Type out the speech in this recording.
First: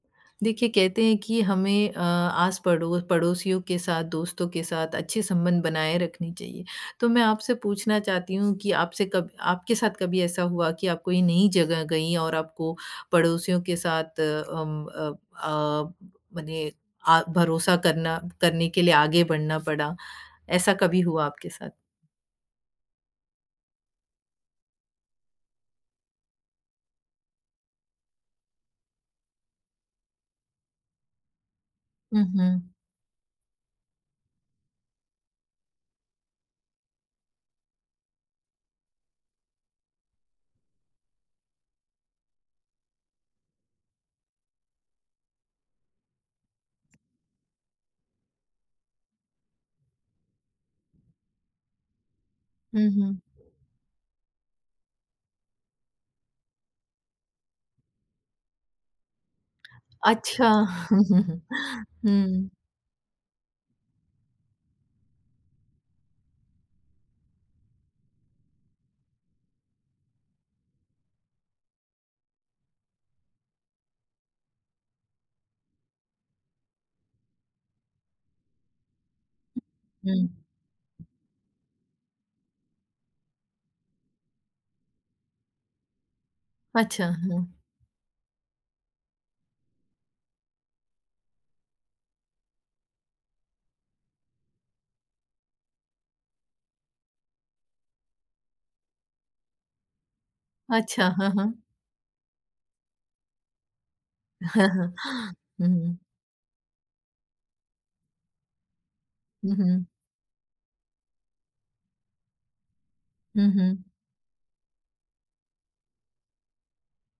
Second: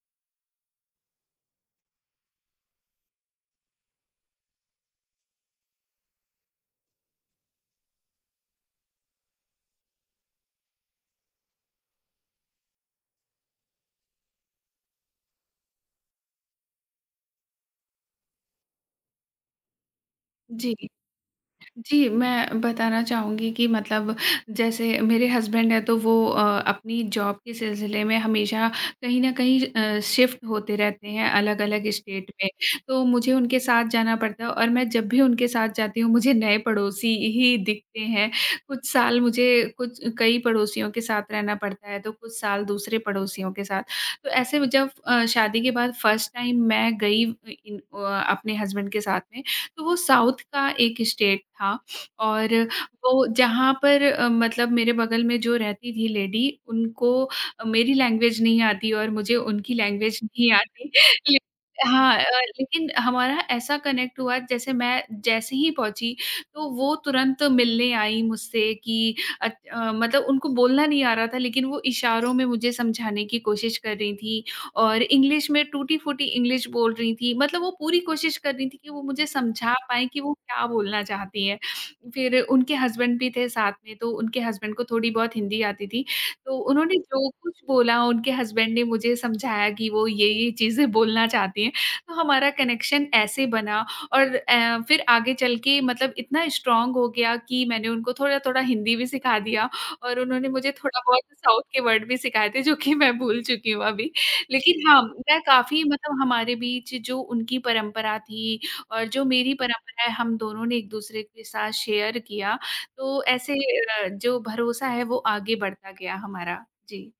देखिए, कहते हैं कि हमें अ, आस-पड़ो पड़ोसियों के साथ, दोस्तों के साथ अच्छे संबंध बनाए रखने चाहिए। तो मैं आपसे पूछना चाहती हूँ कि आपसे कब आपके साथ कभी ऐसा हुआ कि आप कोई नई जगह गईं और आपको पड़ोसियों के साथ अम, अप अ, मने आ भरोसा करना करने के लिए आगे बढ़ना पड़ा, जी ऐसा इ कभी हुआ आपके साथ? जी, मैं बताना चाहूँगी कि मतलब जैसे मेरे हसबैंड हैं, तो वो अ, अपनी जॉब के सिलसिले में हमेशा कहीं न कहीं अ, शिफ़्ट होते रहते हैं, अलग-अलग हुँ, स्टेट में। हुँ। तो मुझे उनके साथ जाना पड़ता है और मैं जब भी उनके साथ जाती हूँ मुझे नए पड़ोसी ही दिखते हैं। कुछ साल मुझे कुछ कई पड़ोसियों के साथ रहना पड़ता है तो कुछ साल दूसरे पड़ोसियों के साथ। तो ऐसे में जब अ, शादी के बाद फ़र्स्ट टाइम मैं गई व इन अ, अपने हसबैंड के साथ में, तो वो साउथ का एक स्टेट था। और हुँ, हुँ। वो जहाँ पर अ, मतलब मेरे बगल में जो रहती थी लेडी, उनको मेरी लैंग्वेज नहीं आती और मुझे उनकी लैंग्वेज अच्छा। नहीं आती। ले हाँ, हुँ। लेकिन हमारा ऐसा कनेक्ट हुआ जैसे मैं जैसे ही पहुँची तो वो तुरंत मिलने आई मुझसे कि अच मतलब उनको बोलना नहीं आ रहा था लेकिन वो इशारों में मुझे समझाने की कोशिश कर रही थीं और इंग्लिश में टूटी-फूटी इंग्लिश बोल रही थी। मतलब वो पूरी कोशिश कर रही थी कि वो मुझे समझा पाएँ कि वो हुँ। क्या बोलना चाहती हैं। फिर उनके हसबैंड भी थे साथ में, तो उनके हसबैंड को थोड़ी बहुत हिंदी आती थी, तो उन्होंने अच्छा। जो हुँ। कुछ बोला उनके हसबैंड ने मुझे समझाया कि वो ये-ये चीज़ें बोलना चाहती हैं। तो हमारा कनेक्शन ऐसे बना और ऐ फिर आगे चल के मतलब इतना स्ट्रांग हो गया कि मैंने उनको थोड़ा-थोड़ा हिंदी भी सिखा दिया और उन्होंने मुझे थोड़ा अच्छा। बहुत हाँ, साउथ हाँ। के वर्ड भी सिखाए थे, जो कि मैं भूल चुकी हूँ अभी। लेकिन हुँ, हाँ, मैं काफ़ी हुँ। मतलब हमारे बीच जो उनकी परंपरा थी और जो मेरी हुँ, हुँ। परंपरा है, हम दोनों ने एक-दूसरे के साथ शेयर किया, तो हुँ, ऐसे हुँ। अ, जो भरोसा है वो आगे बढ़ता गया हमारा। जी।